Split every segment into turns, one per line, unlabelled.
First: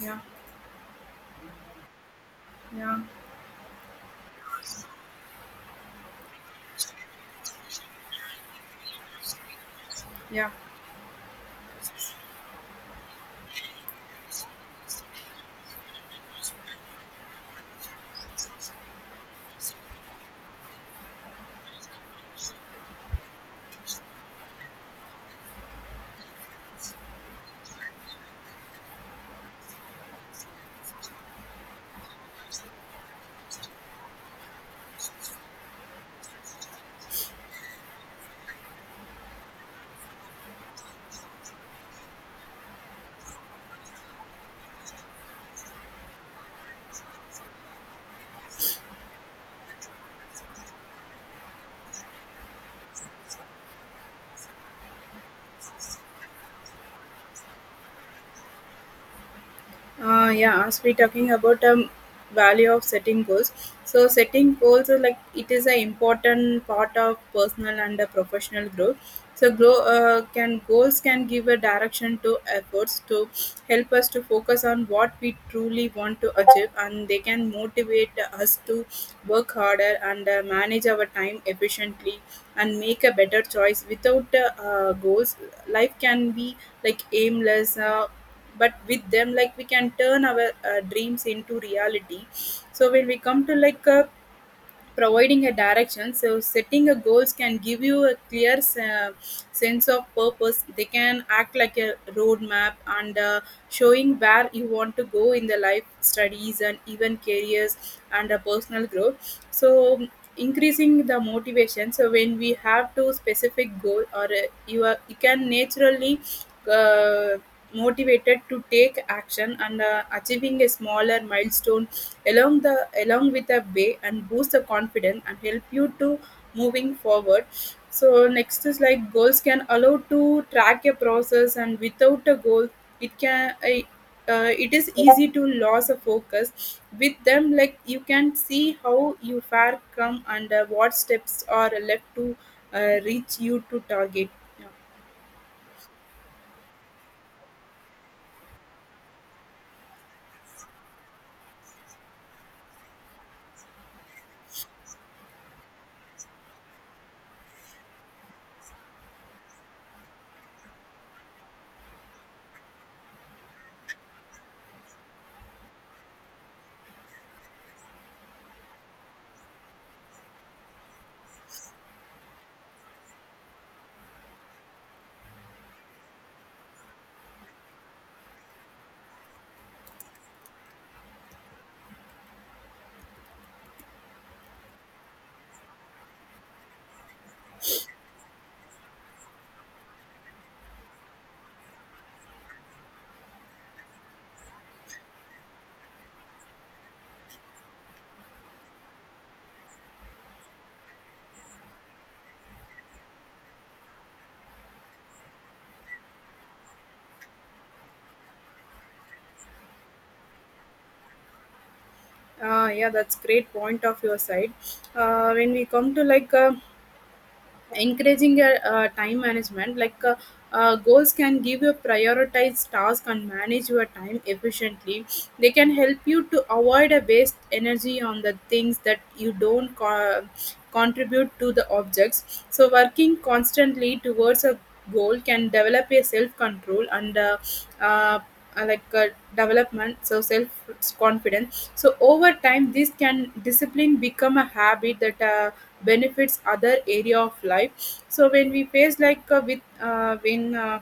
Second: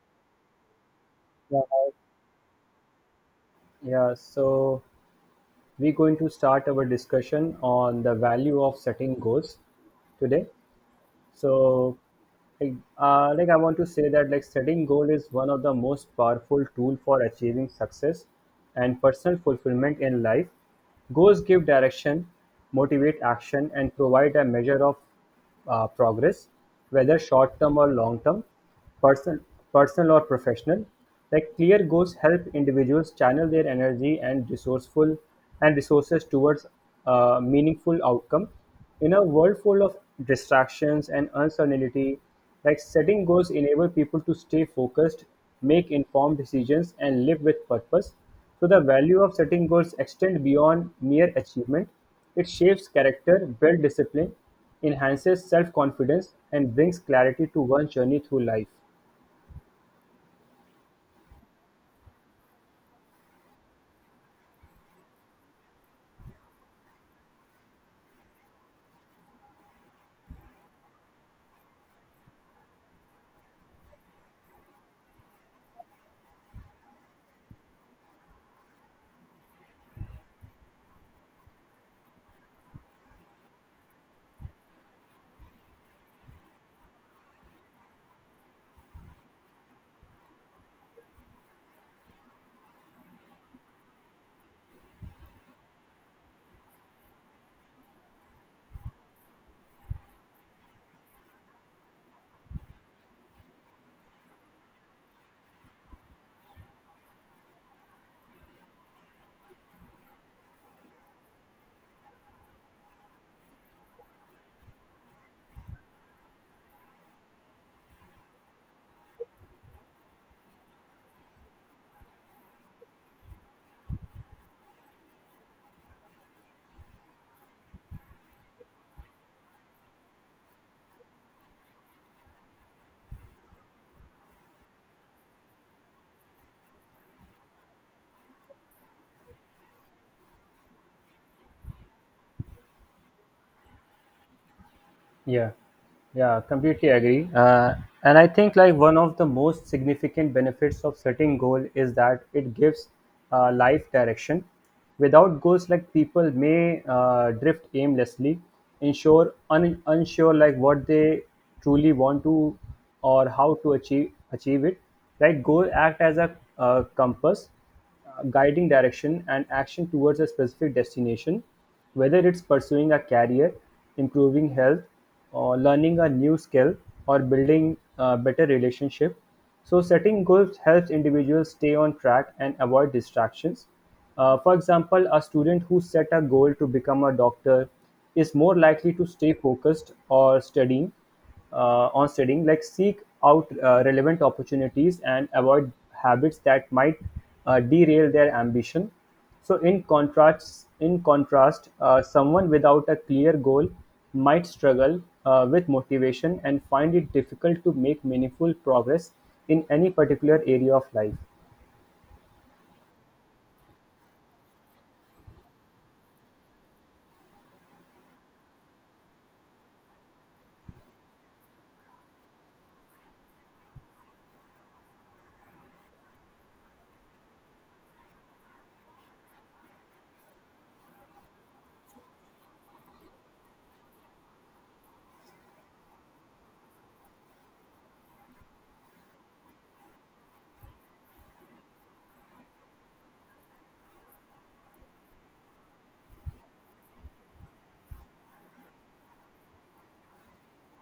Yeah,
Yeah,
yeah,
yeah. So we're going to start our discussion on the value of setting goals today.
yeah.
So, I want to say that like setting goal is one of the most powerful tool for achieving success and personal fulfillment in life. Goals give direction, motivate action, and provide a measure of progress, whether short term or long term, person, personal or professional. Like clear goals help individuals channel their energy and resourceful and resources towards a meaningful outcome. In a world full of distractions and uncertainty, like setting goals enable people to stay focused, make informed decisions, and live with purpose. So the value of setting goals extend beyond mere achievement. It shapes character, builds discipline, enhances self-confidence, and brings clarity to one's journey through life.
Yeah, as we talking about value of setting goals, so setting goals are like it is an important part of personal and professional growth. So, grow, can goals can give a direction to efforts to help us to focus on what we truly want to achieve, and they can motivate us to work harder and manage our time efficiently and make a better choice. Without goals, life can be like aimless. But with them like we can turn our dreams into reality so when we come to like providing a direction. So, setting a goals can give you a sense of purpose. They can act like a roadmap and showing where you want to go in the life, studies, and even careers and personal growth. So, increasing the motivation. So, when we have to specific goal, or you can naturally. Uh, Motivated to take action and achieving a smaller milestone along with a way and boost the confidence and help you to moving forward so next is like goals can allow to track a process and without a goal it can I- it is easy to lose a focus with them like you can see how you far come and what steps are left to reach you to target yeah.
Yeah, yeah, completely agree. And I think like one of the most significant benefits of setting goal is that it gives life direction. Without goals, like people may drift aimlessly, unsure like what they truly want to or how to achieve it. Like goal act as a compass, guiding direction and action towards a specific destination, whether it's pursuing a career, improving health, or learning a new skill, or building a better relationship. So, setting goals helps individuals stay on track and avoid distractions. For example, a student who set a goal to become a doctor is more likely to stay focused or studying on studying, like seek out relevant opportunities and avoid habits that might derail their ambition. So, in contrast, someone without a clear goal might struggle with motivation and find it difficult to make meaningful progress in any particular area of life.
Yeah, that's great point of your side when we come to like encouraging your time management like goals can give you prioritized task and manage your time efficiently they can help you to avoid a waste energy on the things that you don't co- contribute to the objects so working constantly towards a goal can develop a self control and uh, uh, like uh, development so self confidence so over time this can discipline become a habit that benefits other area of life so when we face like with when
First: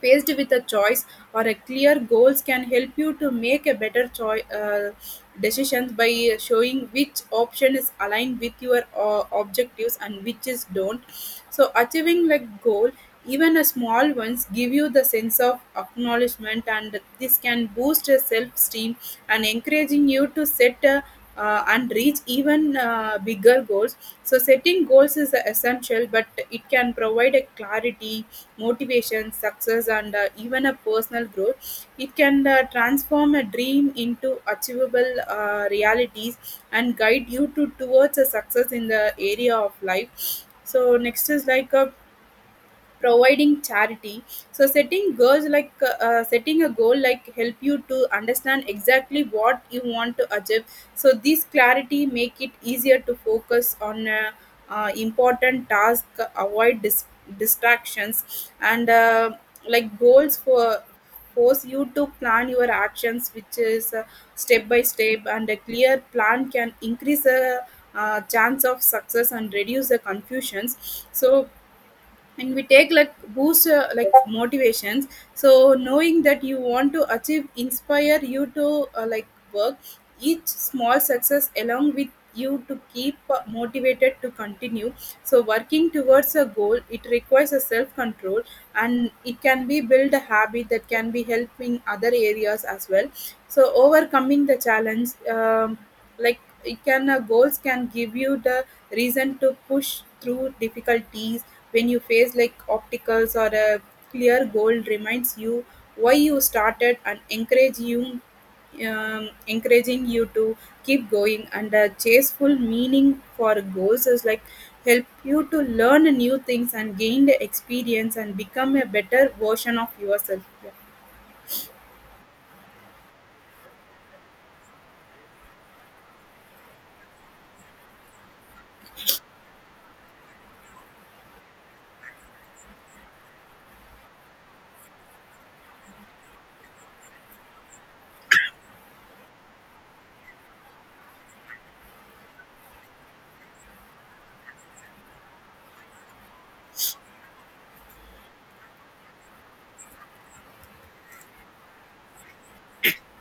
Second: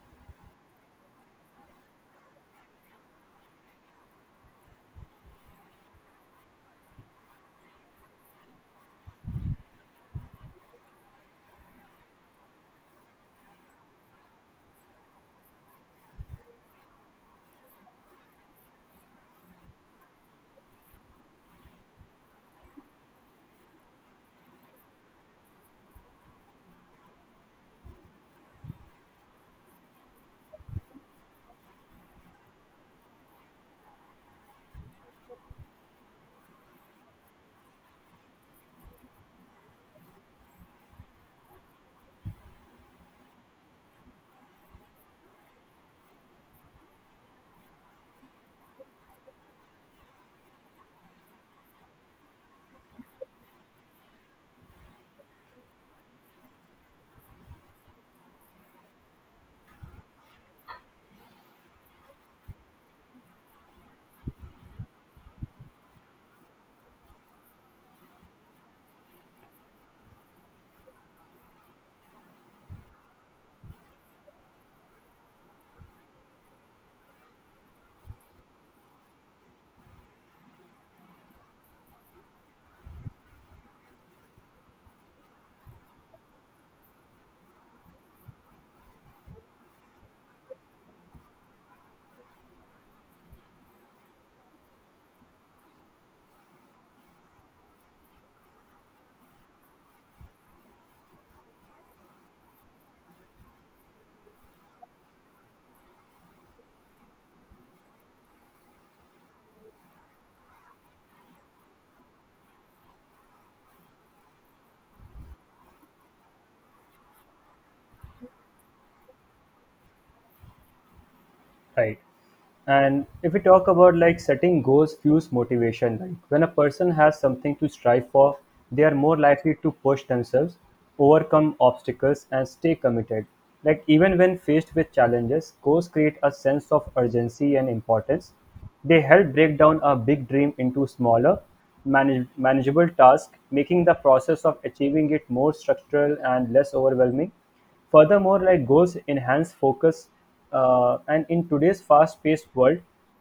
faced with a choice or a clear goals can help you to make a better choice. Decisions by showing which option is aligned with your objectives and which is don't. So achieving like goal, even a small ones, give you the sense of acknowledgement, and this can boost your self-esteem and encouraging you to set a and reach even bigger goals. So, setting goals is essential, but it can provide a clarity, motivation, success, and even a personal growth. It can transform a dream into achievable realities and guide you to towards a success in the area of life. So next is like a providing charity so setting goals like setting a goal like help you to understand exactly what you want to achieve so this clarity make it easier to focus on important task avoid distractions and like goals for force you to plan your actions which is step by step and a clear plan can increase the chance of success and reduce the confusions so and we take like boost like motivations so knowing that you want to achieve inspire you to like work each small success along with you to keep motivated to continue so working towards a goal it requires a self control and it can be build a habit that can be helping other areas as well so overcoming the challenge like it can goals can give you the reason to push through difficulties when you face like obstacles or a clear goal reminds you why you started and encourage you encouraging you to keep going and a chaseful meaning for goals is like help you to learn new things and gain the experience and become a better version of yourself. Yeah.
Right. And if we talk about like setting goals fuels motivation, like when a person has something to strive for, they are more likely to push themselves, overcome obstacles, and stay committed. Like even when faced with challenges, goals create a sense of urgency and importance. They help break down a big dream into smaller, manageable tasks, making the process of achieving it more structural and less overwhelming. Furthermore, like goals enhance focus, and in today's fast-paced world,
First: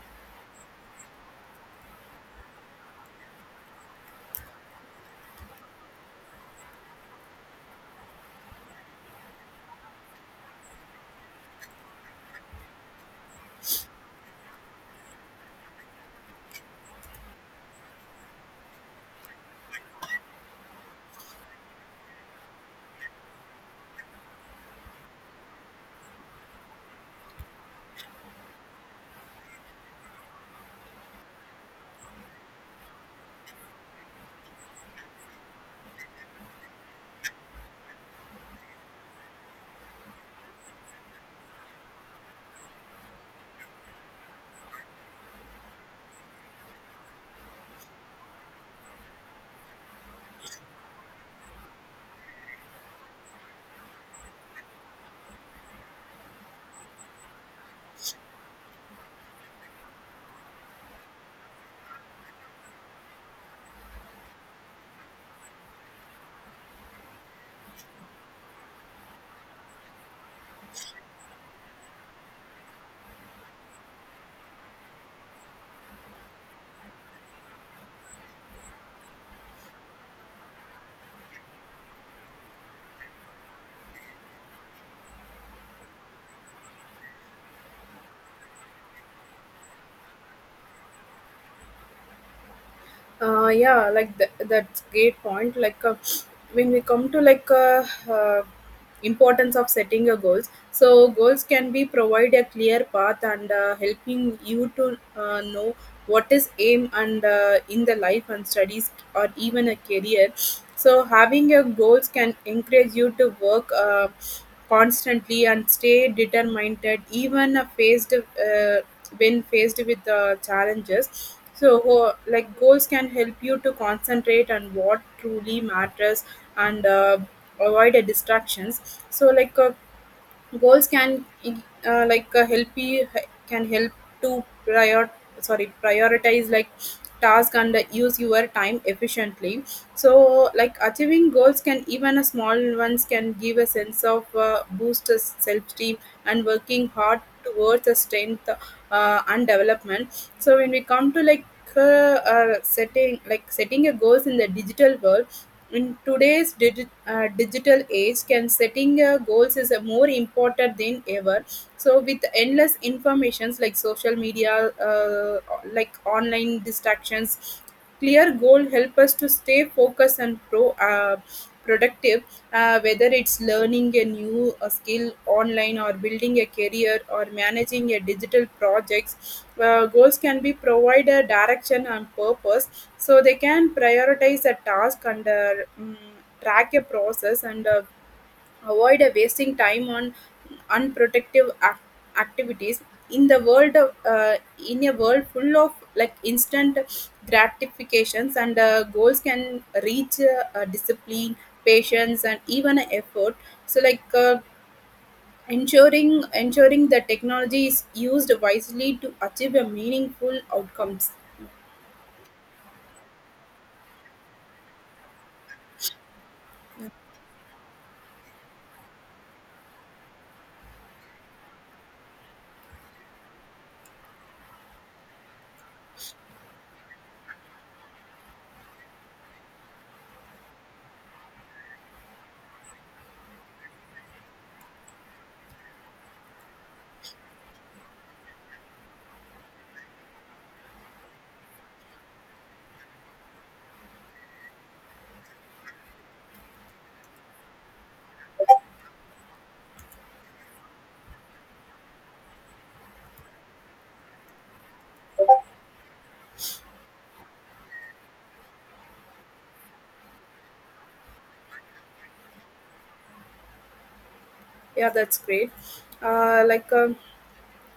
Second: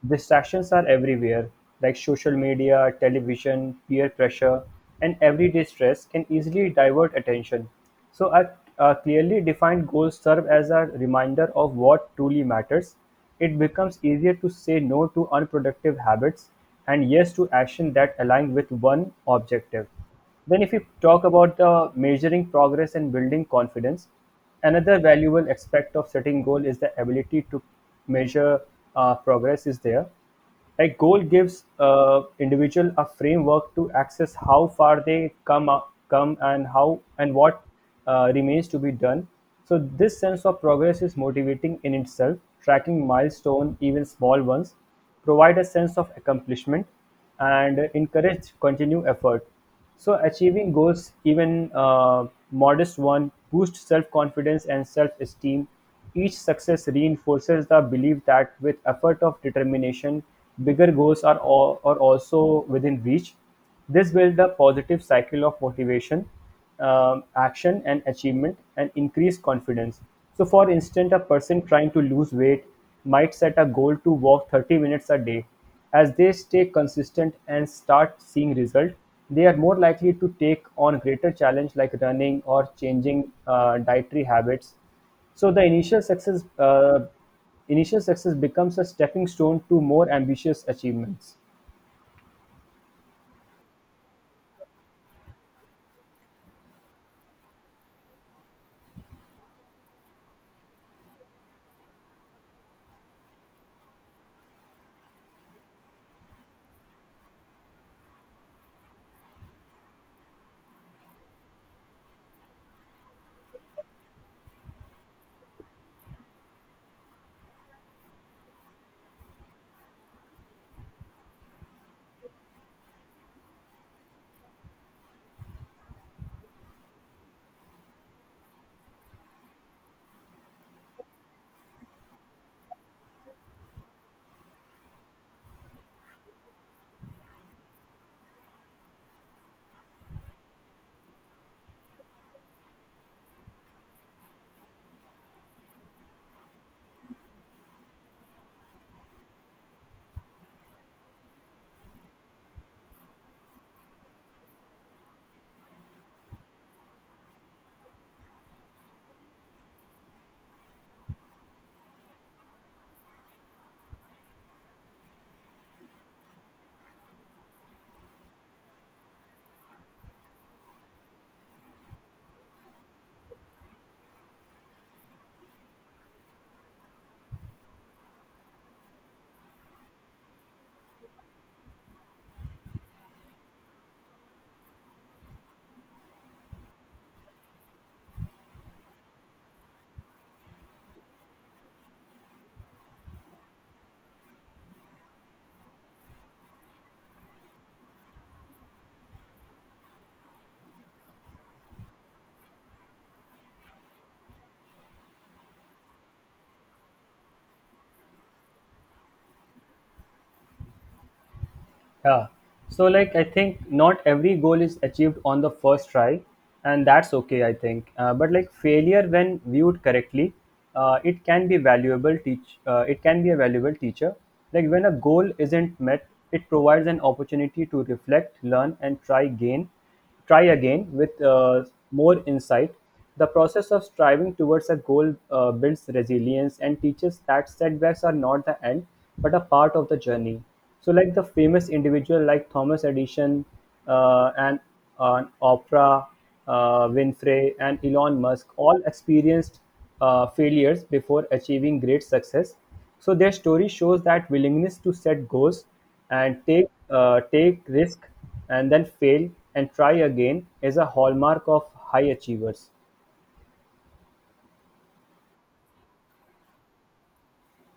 distractions are everywhere, like social media, television, peer pressure, and everyday stress can easily divert attention. So, our clearly defined goals serve as a reminder of what truly matters. It becomes easier to say no to unproductive habits and yes to action that align with one objective. Then, if you talk about the measuring progress and building confidence, another valuable aspect of setting goal is the ability to measure progress is there. A goal gives individual a framework to access how far they come and how and what remains to be done. So this sense of progress is motivating in itself. Tracking milestone, even small ones, provide a sense of accomplishment and encourage continued effort. So, achieving goals, even modest one, boosts self confidence and self esteem. Each success reinforces the belief that with effort of determination, bigger goals are also within reach. This builds a positive cycle of motivation, action, and achievement, and increased confidence. So, for instance, a person trying to lose weight might set a goal to walk 30 minutes a day. As they stay consistent and start seeing results, they are more likely to take on greater challenge like running or changing dietary habits. So the initial success becomes a stepping stone to more ambitious achievements.
Yeah, that's great point like when we come to like uh, importance of setting your goals so goals can be provide a clear path and helping you to know what is aim and in the life and studies or even a career so having your goals can encourage you to work constantly and stay determined even faced when faced with challenges so, like goals can help you to concentrate on what truly matters and avoid the distractions. So, like goals can like help you can help to prioritize like task and use your time efficiently so like achieving goals can even a small ones can give a sense of boost to self-esteem and working hard towards a strength and development so when we come to like uh, setting setting a goals in the digital world in today's digital age, can setting goals is more important than ever. So, with endless informations like social media, like online distractions, clear goal help us to stay focused and pro. Productive, whether it's learning a new skill online or building a career or managing a digital projects. Goals can be provide a direction and purpose, so they can prioritize a task and mm, track a process and avoid wasting time on unproductive activities. In the world, of- uh, in a world full of like instant gratifications and goals can reach discipline, patience, and even effort. So like. Ensuring that technology is used wisely to achieve a meaningful outcomes.
Yeah. So like I think not every goal is achieved on the first try, and that's okay. But like failure when viewed correctly, it can be a valuable teacher. Like when a goal isn't met, it provides an opportunity to reflect, learn, and try again with more insight. The process of striving towards a goal builds resilience and teaches that setbacks are not the end but a part of the journey. So, like the famous individual like Thomas Edison and Oprah Winfrey and Elon Musk all experienced failures before achieving great success. So their story shows that willingness to set goals and take risk and then fail and try again is a hallmark of high achievers.
Yeah, that's great like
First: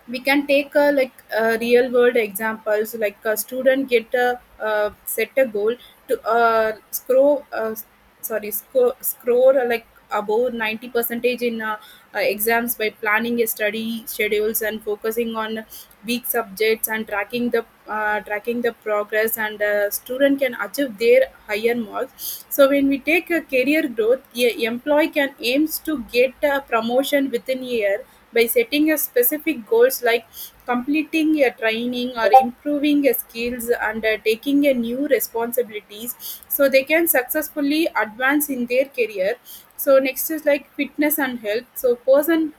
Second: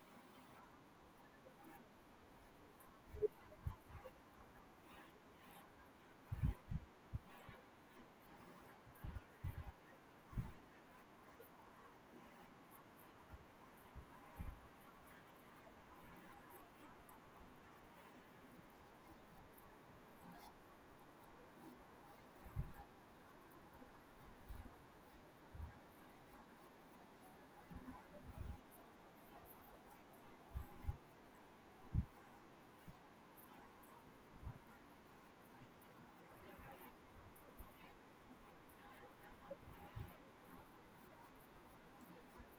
we can take like real world examples like a student get a set a goal to scroll sorry score, like above 90 percentage in exams by planning a study schedules and focusing on weak subjects and tracking the progress and student can achieve their higher marks so when we take a career growth a employee can aims to get a promotion within a year by setting a specific goals like completing a training or improving your skills and taking a new responsibilities so they can successfully advance in their career so next is like fitness and health so person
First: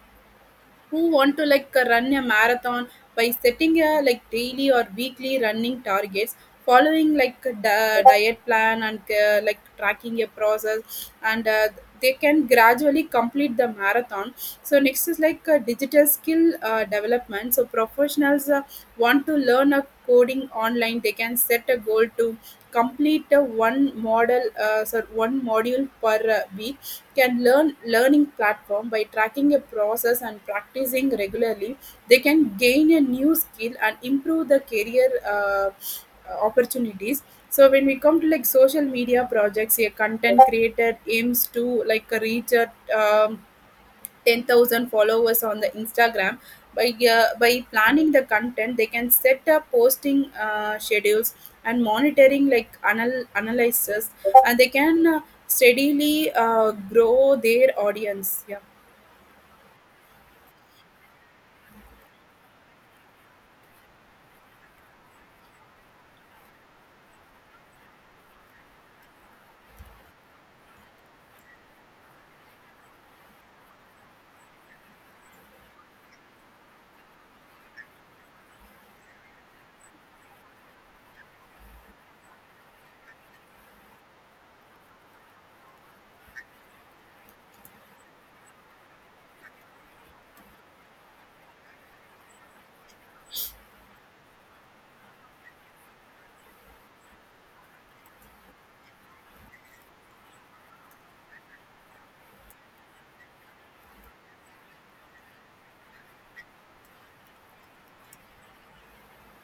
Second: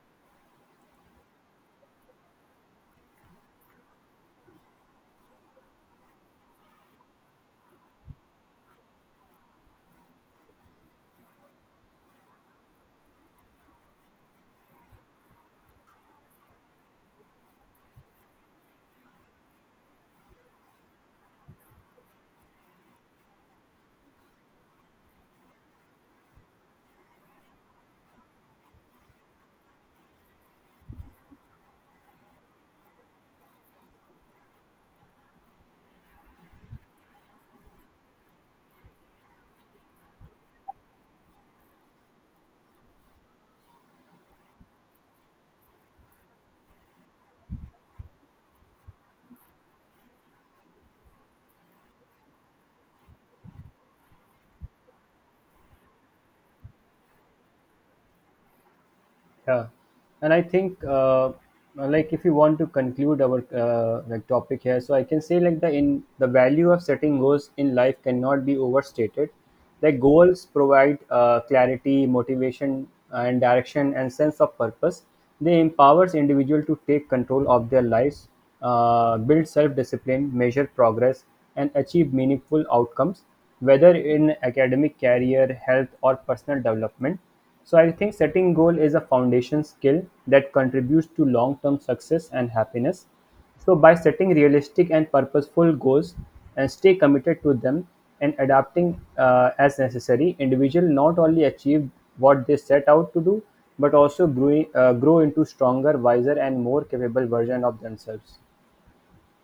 who want to like run a marathon by setting a like daily or weekly running targets following like a diet plan and like tracking a process and they can gradually complete the marathon so next is like digital skill development so professionals want to learn a coding online they can set a goal to complete a one one module per week can learning platform by tracking a process and practicing regularly they can gain a new skill and improve the career uh, opportunities so when we come to like social media projects a content creator aims to like reach a um, 10,000 followers on the Instagram. By planning the content, they can set up posting schedules and monitoring like analysis, and they can steadily grow their audience. Yeah.
Yeah, and I think like if you want to conclude our like topic here, so I can say like the value of setting goals in life cannot be overstated. Like goals provide clarity, motivation, and direction, and sense of purpose. They empowers individual to take control of their lives, build self-discipline, measure progress, and achieve meaningful outcomes, whether in academic, career, health, or personal development. So I think setting goal is a foundation skill that contributes to long-term success and happiness. So by setting realistic and purposeful goals and stay committed to them and adapting as necessary, individual not only achieve what they set out to do, but also grow into stronger, wiser, and more capable version of themselves.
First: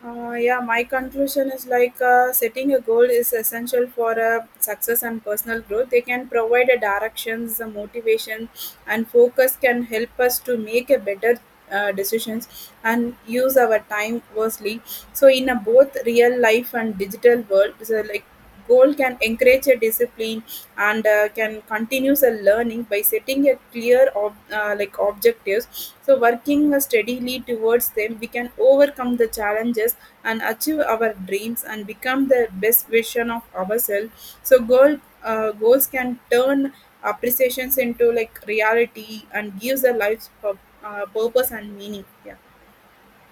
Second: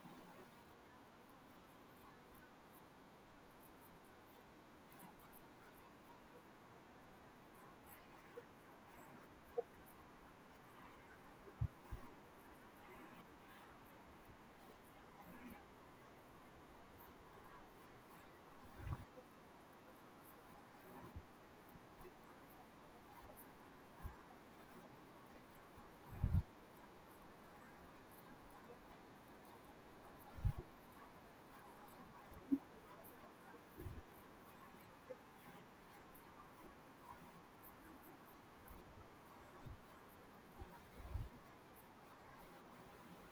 Yeah, my conclusion is like setting a goal is essential for success and personal growth. They can provide a directions, a motivation, and focus can help us to make a better decisions and use our time wisely. So, in a both real life and digital world, so like goal can encourage a discipline and can continues a learning by setting a clear like objectives so working steadily towards them we can overcome the challenges and achieve our dreams and become the best version of ourselves so goals can turn appreciations into like reality and gives a life purpose and meaning. Yeah.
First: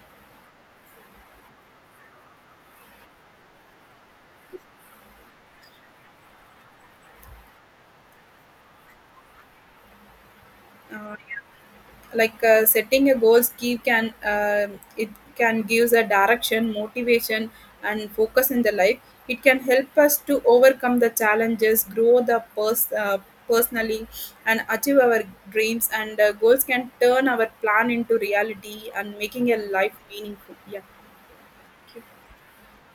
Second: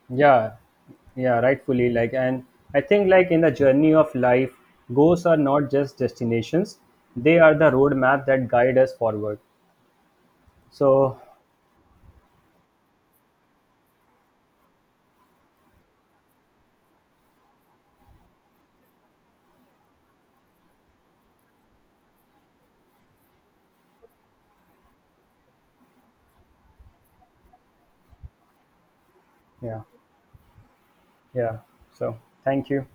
Yeah. Yeah, rightfully, like. And I think like in the journey of life, goals are not just destinations, they are the roadmap that guide us forward.
uh,
So
like setting a goals give can it can gives a direction motivation and focus in the life it can help us to overcome the challenges grow the personally and achieve our dreams and goals can turn our plan into reality and making a
yeah.
life meaningful. Yeah.
Yeah. So thank you.